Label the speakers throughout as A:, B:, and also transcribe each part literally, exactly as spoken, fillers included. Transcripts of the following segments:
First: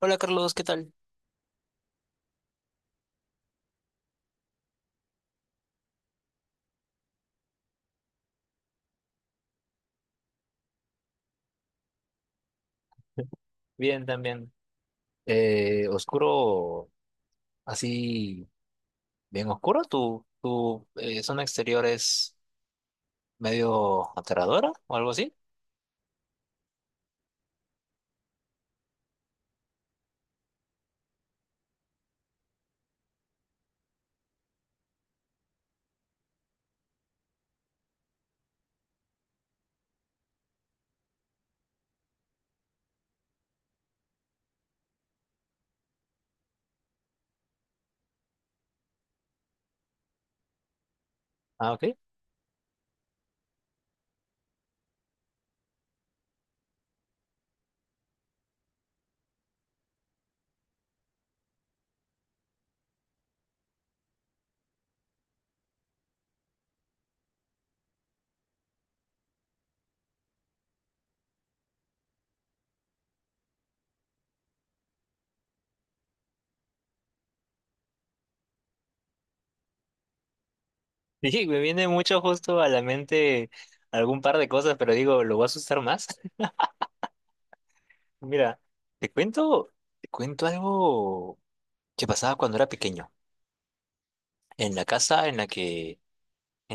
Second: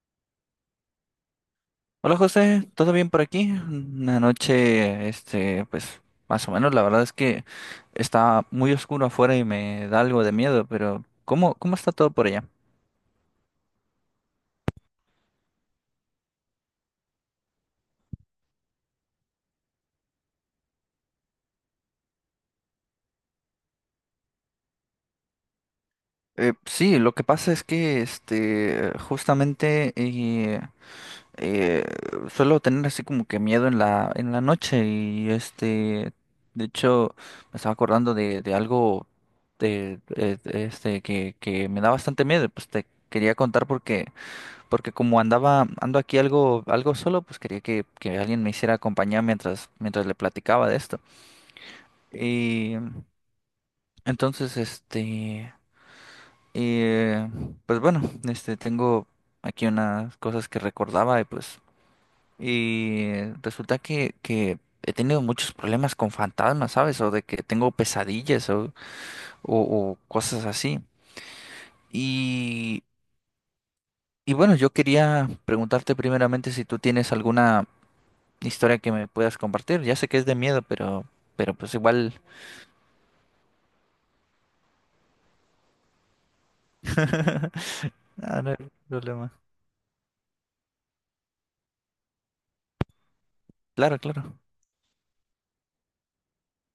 A: Hola Carlos, ¿qué tal?
B: Hola José, ¿todo bien por aquí? Una noche, este, pues más o menos, la verdad es que está muy oscuro afuera y me da algo de miedo, pero ¿cómo, cómo está todo por allá?
A: Bien, también. Eh, oscuro, así, bien oscuro. ¿Tu, tu eh, zona exterior es medio aterradora o algo así?
B: Eh, sí, lo que pasa es que, este, justamente eh, eh, suelo tener así como que miedo en la, en la noche y, este, de hecho, me estaba acordando de, de algo de, de- de este, que, que me da bastante miedo, pues te quería contar porque... porque como andaba, ando aquí algo, algo solo, pues quería que, que alguien me hiciera compañía mientras, mientras le platicaba de esto.
A: Ah, ok.
B: Y entonces, este, eh, pues bueno, este, tengo aquí unas cosas que recordaba y pues, y resulta que, que he tenido muchos problemas con fantasmas, ¿sabes? O de que tengo pesadillas o, o, o cosas así. Y, y bueno, yo quería preguntarte primeramente si tú tienes alguna historia que me puedas compartir. Ya sé que es de miedo, pero,
A: Sí,
B: pero
A: me
B: pues
A: viene
B: igual.
A: mucho justo ante algún par de cosas, pero digo, lo voy a asustar más.
B: Ah, no hay
A: Mira, te
B: problema.
A: cuento, te cuento algo que pasa pequeño.
B: Claro, claro.
A: En la casa, en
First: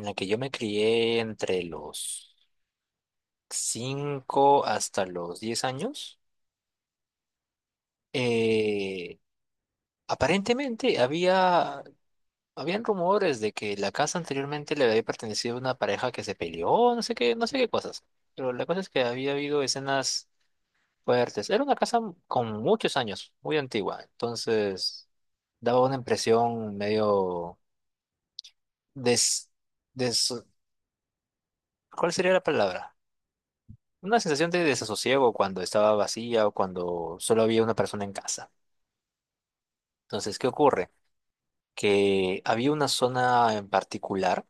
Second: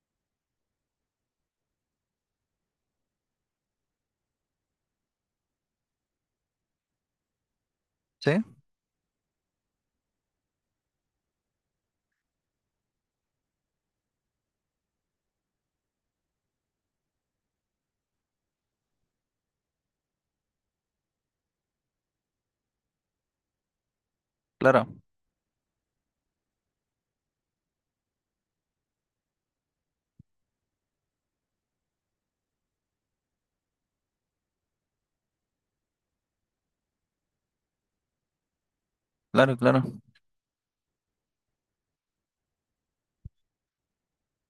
A: la que yo, cinco,
B: Sí,
A: eh, aparentemente había. Habían rumores de que la casa anteriormente le había pertenecido a una pareja que se peleó, no sé qué, no sé qué cosas. Pero la cosa es que había habido escenas fuertes. Era una casa con muchos años, muy antigua.
B: claro,
A: Entonces, daba una impresión medio des, des, ¿cuál sería la palabra? Una sensación de desasosiego cuando estaba vacía o cuando solo había una persona en casa.
B: claro, claro,
A: Entonces, ¿qué ocurre? Que había una zona en particular.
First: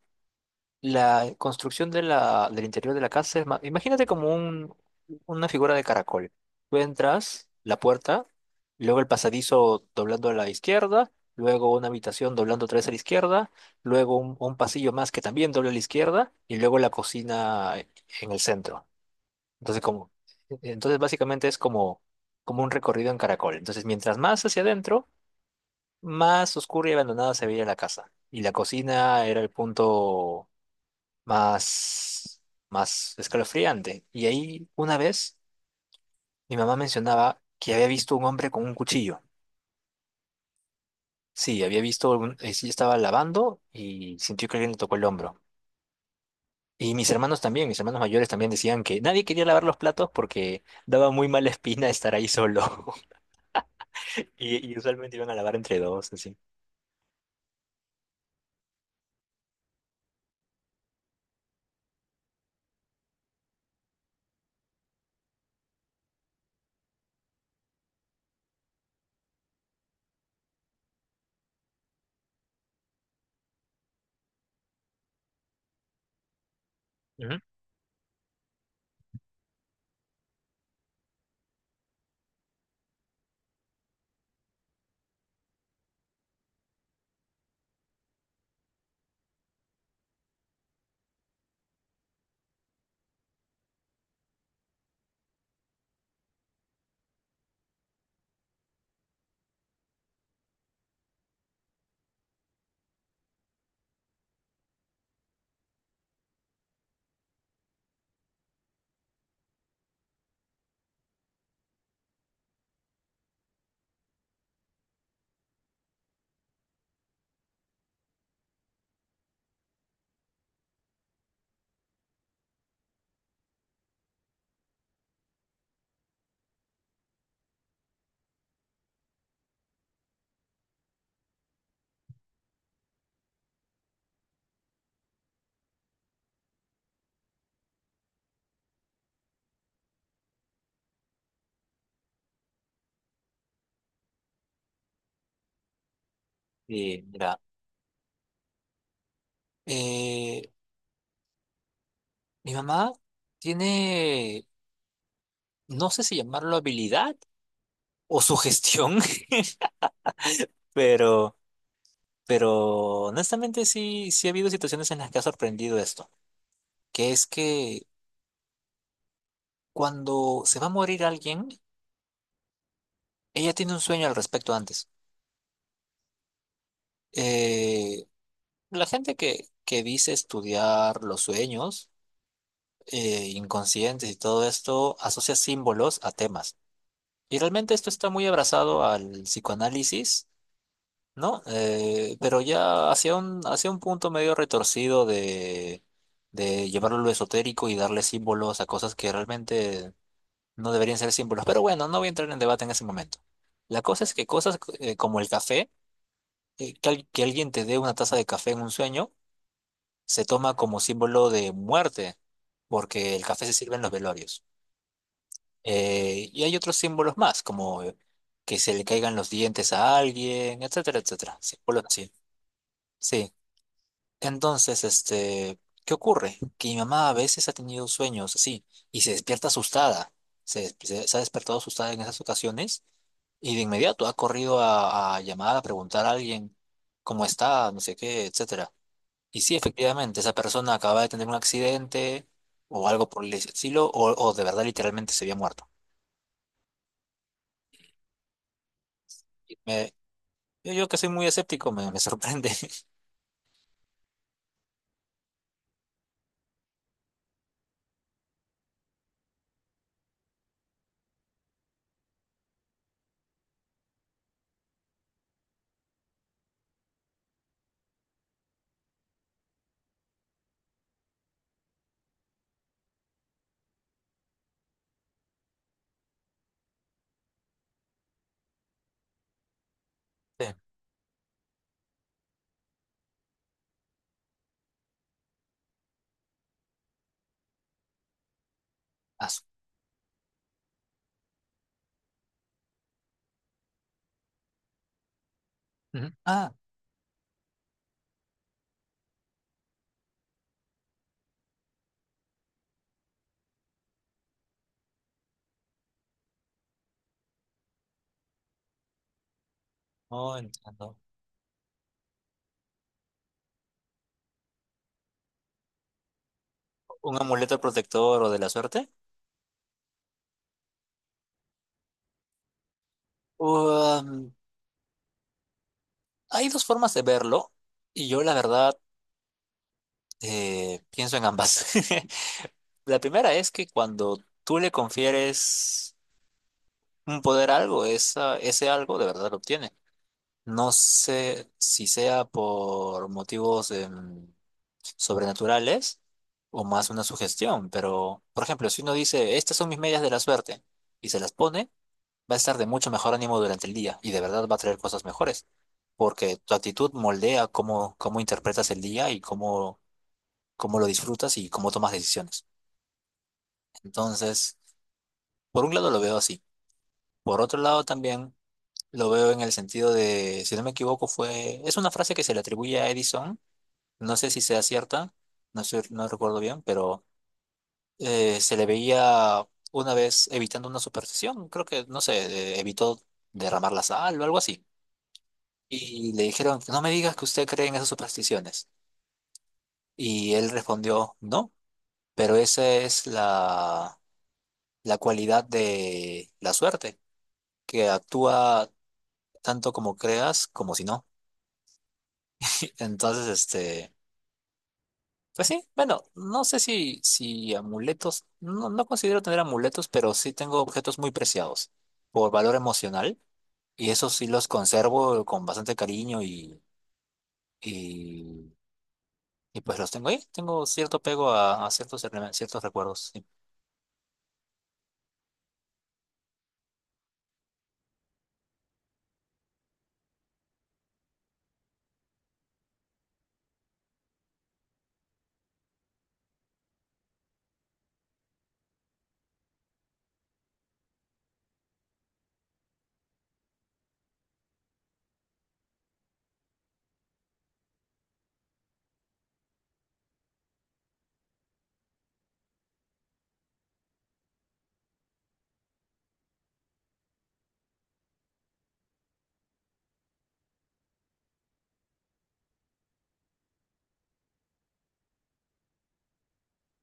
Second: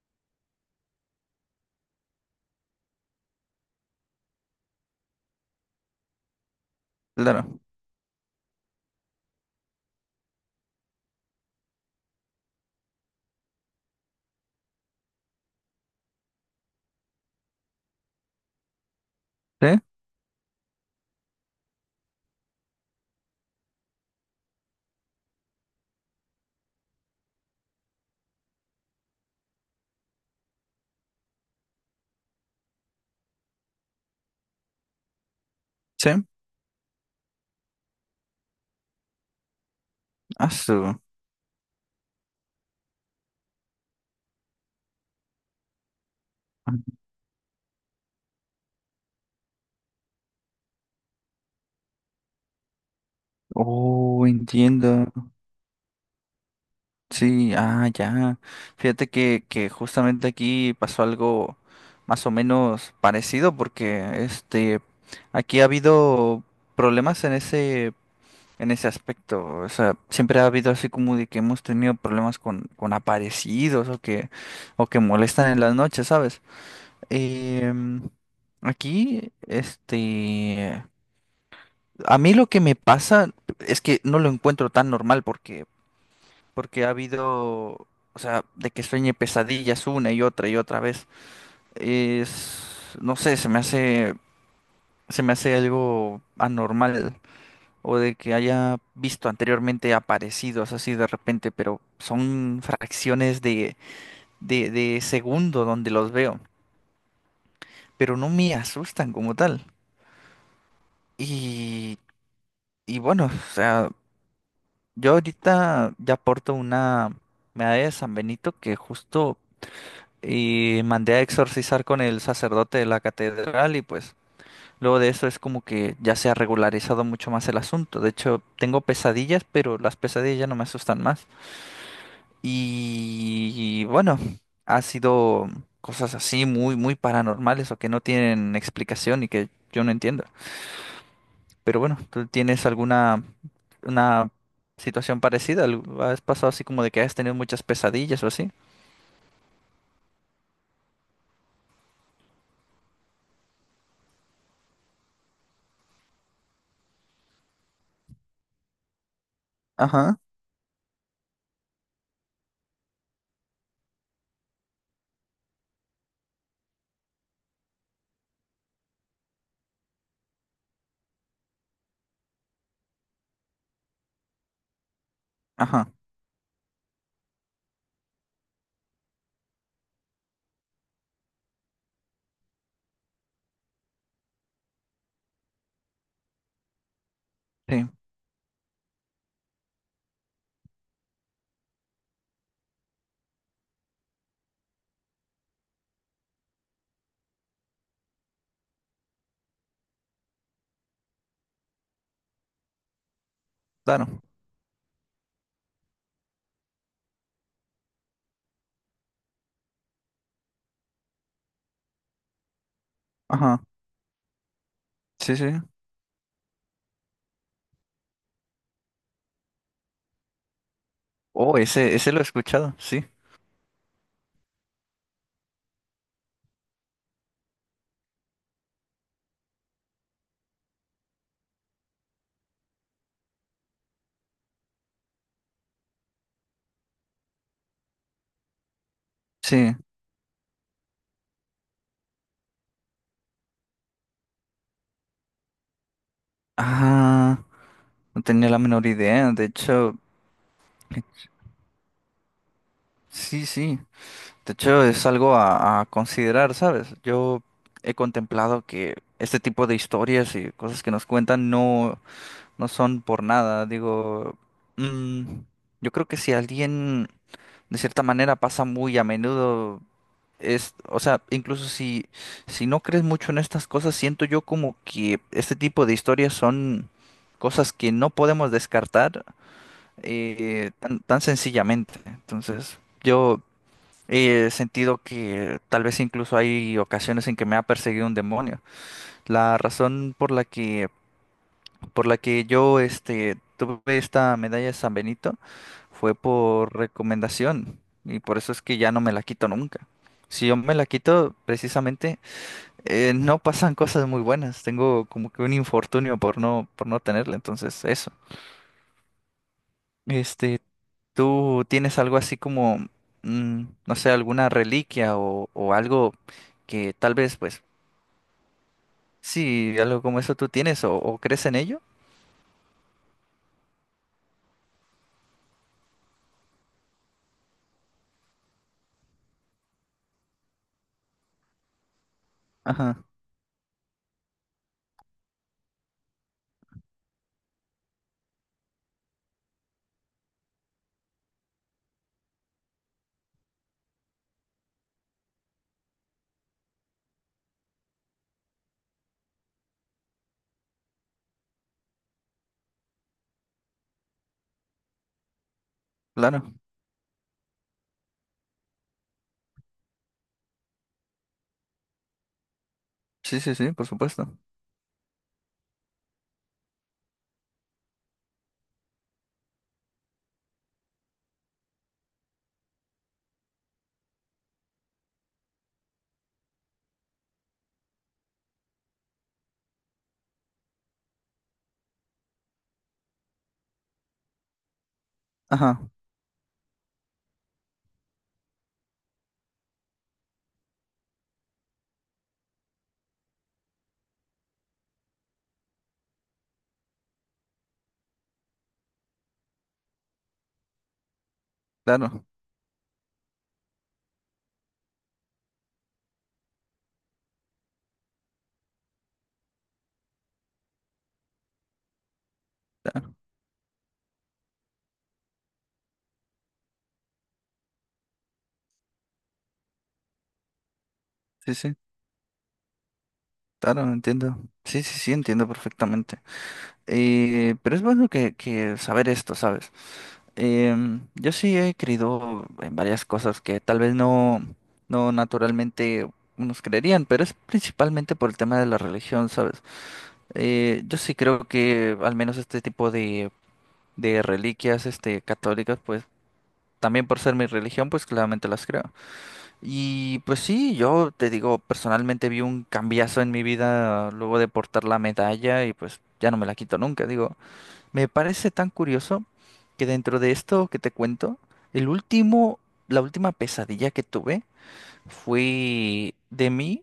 A: La construcción de la, del interior de la casa es ma-. Imagínate como un, una figura de caracol. Tú entras,
B: claro.
A: la puerta, luego el pasadizo doblando a la izquierda, luego una habitación doblando otra vez a la izquierda, luego un, un pasillo más que también dobla a la izquierda y luego la cocina en el centro.
B: Sí,
A: Entonces, como, entonces básicamente es como, como un recorrido en caracol. Entonces, mientras más hacia adentro, más oscura y abandonada se veía la casa. Y la cocina era el punto más, más escalofriante. Y ahí una vez
B: sí.
A: mi mamá mencionaba que había visto un hombre con un cuchillo.
B: Ah, su-
A: Sí, había visto, un, eh, sí estaba lavando y sintió que alguien le tocó el hombro. Y mis hermanos también, mis hermanos mayores también decían que nadie quería lavar los platos porque daba muy mala espina estar ahí solo.
B: Oh,
A: Y, y
B: entiendo.
A: usualmente iban a lavar entre dos, así.
B: Sí, ah, ya. Fíjate que, que justamente aquí pasó algo más o menos parecido porque este aquí ha habido problemas en ese en ese aspecto. O sea, siempre ha habido así como de que hemos tenido problemas con, con aparecidos o que, o que molestan en las noches, ¿sabes?
A: Ujú.
B: Em, aquí, este, a mí lo que me pasa es que no lo encuentro tan normal porque, porque ha habido, o sea, de que sueñe pesadillas una y otra y otra vez. Es, no sé, se me hace, se me hace algo anormal. O de que haya visto anteriormente aparecidos así de repente, pero son fracciones de, de, de segundo donde los veo, pero no me asustan como tal. Y, y bueno, o sea, yo ahorita ya porto una medalla de San Benito que justo eh, mandé a exorcizar con el sacerdote de la catedral y pues... Luego de eso es como que ya se ha regularizado mucho más el asunto. De hecho, tengo pesadillas, pero las pesadillas ya no me asustan más. Y bueno, ha sido cosas así muy, muy paranormales o que no tienen explicación y que yo no entiendo. Pero bueno, ¿tú tienes alguna una situación parecida? ¿Al- ¿Has pasado así como de
A: Y
B: que has tenido
A: mira,
B: muchas pesadillas o así?
A: eh, mi mamá tiene, no sé si llamarlo habilidad o sugestión,
B: Ajá,
A: pero... Pero honestamente sí, sí ha habido situaciones en las que ha sorprendido esto, que es que cuando se va a morir alguien, ella tiene un sueño al respecto antes.
B: ajá,
A: Eh, la gente que, que dice estudiar los sueños eh, inconscientes y todo esto asocia símbolos a temas. Y realmente
B: sí,
A: esto está muy abrazado al psicoanálisis, ¿no? Eh, pero ya hacia un, hacia un punto medio retorcido de de llevarlo a lo esotérico y darle símbolos a cosas que realmente no deberían ser símbolos, pero bueno, no voy a entrar en debate en ese momento. La cosa es
B: claro.
A: que cosas eh, como el café, eh, que, al- que alguien te dé una taza de café en un sueño, se toma como símbolo de muerte, porque el café se
B: Ajá,
A: sirve en los velorios.
B: sí, sí.
A: Eh, y hay otros símbolos más, como eh, que se le caigan los dientes a alguien, etcétera, etcétera.
B: Oh,
A: Símbolos
B: ese,
A: así.
B: ese lo he escuchado, sí.
A: Sí. Entonces, este, ¿qué ocurre? Que mi mamá a veces ha tenido sueños así y se despierta asustada. Se se- se ha despertado asustada en esas ocasiones. Y de inmediato ha corrido a, a llamar a preguntar a alguien cómo está, no sé qué, etcétera. Y sí,
B: Sí.
A: efectivamente, esa persona acaba de tener un accidente o algo por el estilo, o, o de verdad literalmente se había muerto.
B: Ah, no tenía la menor idea. De
A: Y me-
B: hecho,
A: yo, yo que soy muy escéptico, me, me sorprende.
B: sí, sí. De hecho, es algo a, a considerar, ¿sabes? Yo he contemplado que este tipo de historias y cosas que nos cuentan no, no son por nada. Digo, mm, yo creo que si alguien de cierta manera pasa muy a menudo, es, o sea, incluso si, si no crees mucho en estas cosas, siento yo como que este tipo de historias son cosas que no podemos descartar
A: Sí.
B: eh, tan, tan sencillamente. Entonces, yo... he sentido que tal vez incluso hay ocasiones en que me ha perseguido un demonio.
A: Ah, su-
B: La razón por la que, por la que yo este, tuve esta medalla de San Benito
A: ujú.
B: fue
A: Ah,
B: por recomendación y por eso es que ya no me la quito nunca. Si yo me la quito, precisamente, eh, no pasan cosas muy buenas. Tengo como que un infortunio por no, por no tenerla. Entonces, eso.
A: no
B: Este,
A: entiendo.
B: ¿tú tienes algo así como, mm, no sé, alguna reliquia o o algo que tal
A: ¿Un
B: vez
A: amuleto
B: pues
A: protector o de la suerte?
B: sí, algo como eso tú tienes o, o crees en ello.
A: Um, hay dos formas de verlo, y yo la verdad eh, pienso en ambas. La
B: Ajá,
A: primera es que cuando tú le confieres un poder algo, esa, ese algo de verdad lo obtiene. No sé si sea por motivos em, sobrenaturales o más una sugestión, pero por ejemplo, si uno dice, estas son mis medias de la suerte y se las pone, va a estar de mucho mejor ánimo durante el día y de verdad va a traer cosas mejores, porque tu
B: claro.
A: actitud moldea cómo, cómo interpretas el día y cómo, cómo lo disfrutas y cómo tomas decisiones.
B: Sí, sí, sí, por supuesto.
A: Entonces, por un lado lo veo así. Por otro lado también... Lo veo en el sentido de, si no me equivoco, fue, es una frase que se le atribuye a Edison, no sé si sea cierta, no sé, no recuerdo bien, pero eh, se le veía una vez evitando una superstición, creo que, no sé, eh, evitó derramar la sal o algo así.
B: Ajá,
A: Y le dijeron, no me digas que usted cree en esas supersticiones. Y él respondió, no, pero esa es la, la cualidad de la suerte, que actúa tanto como creas como si no.
B: claro,
A: Entonces, este... Pues sí, bueno, no sé si, si amuletos, no, no considero tener amuletos, pero sí tengo objetos muy preciados por valor
B: claro.
A: emocional y esos sí los conservo con bastante cariño y, y, y pues los tengo ahí. Tengo cierto apego
B: Sí,
A: a, a
B: sí,
A: ciertos, rele- ciertos recuerdos. Sí.
B: claro, entiendo. Sí, sí, sí, entiendo perfectamente. Eh, pero es bueno que, que saber esto, ¿sabes? Em, yo sí he creído en varias cosas que tal vez no, no naturalmente nos creerían, pero es principalmente por el tema de la religión, ¿sabes? Eh, yo sí creo que al menos este tipo de, de reliquias, este, católicas, pues también por ser mi religión, pues claramente las creo. Y pues sí, yo te digo, personalmente vi un cambiazo en mi vida luego de portar la medalla y pues ya no me la quito nunca. Digo, me parece tan curioso que dentro de esto que te cuento, el último, la última pesadilla que tuve fue de mí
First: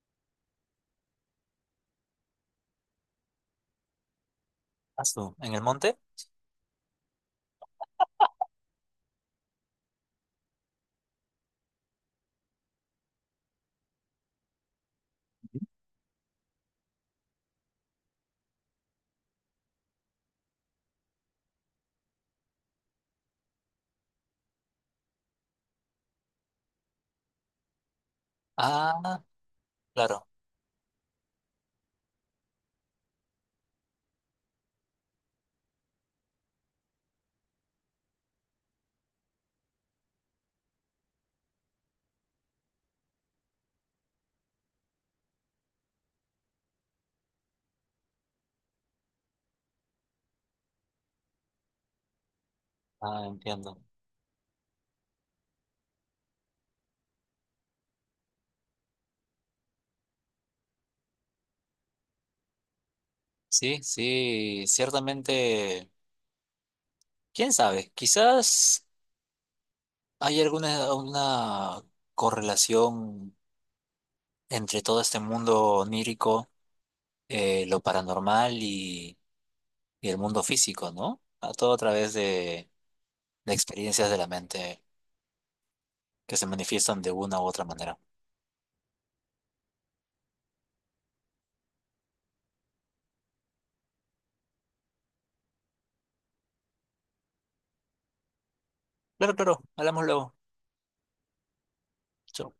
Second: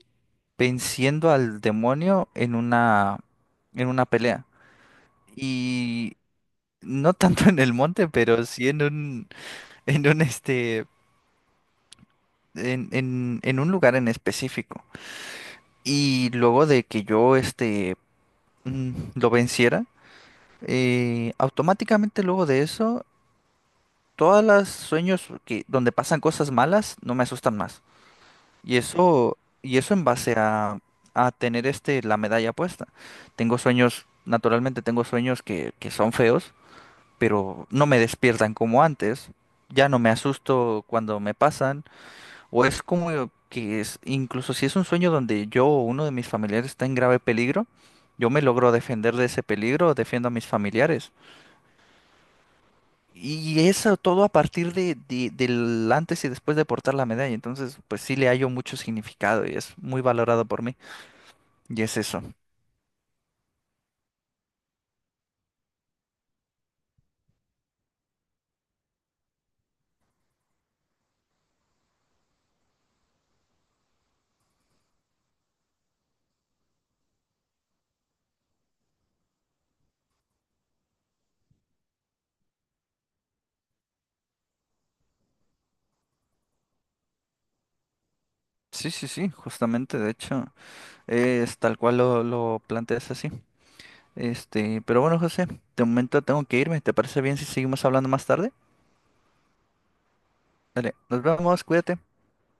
B: venciendo al demonio en una, en una pelea.
A: Ah, su- ¿En el monte?
B: Y no tanto en el monte, pero sí en un, en un este en, en, en un lugar en específico. Y luego de que yo este mm, lo venciera, eh, automáticamente luego de eso, todas las sueños que, donde pasan cosas malas no me asustan más. Y
A: Ah,
B: eso, y eso en
A: claro.
B: base a, a tener este la medalla puesta. Tengo sueños, naturalmente tengo sueños que, que son feos, pero no me despiertan como antes. Ya no me asusto cuando me pasan. O es como que es, incluso si es un sueño donde yo o uno de mis familiares está en grave peligro, yo me logro defender de ese peligro, defiendo a mis familiares.
A: Ah,
B: Y
A: entiendo.
B: eso todo a partir de, de- del antes y después de portar la medalla. Entonces, pues sí le hallo mucho significado y es muy valorado por mí. Y es eso.
A: Sí, sí, ciertamente, quién sabe, quizás hay alguna una correlación entre todo este mundo onírico eh, lo paranormal y, y el mundo físico, ¿no? A todo a través de, de experiencias de la mente que se manifiestan de una u otra manera.
B: Sí, sí, sí, justamente, de hecho, es tal cual lo, lo planteas así. Este, pero bueno, José, de momento tengo que irme. ¿Te parece bien si seguimos hablando más tarde?
A: Claro, claro, hablamos luego.
B: Dale, nos vemos, cuídate.
A: Chao.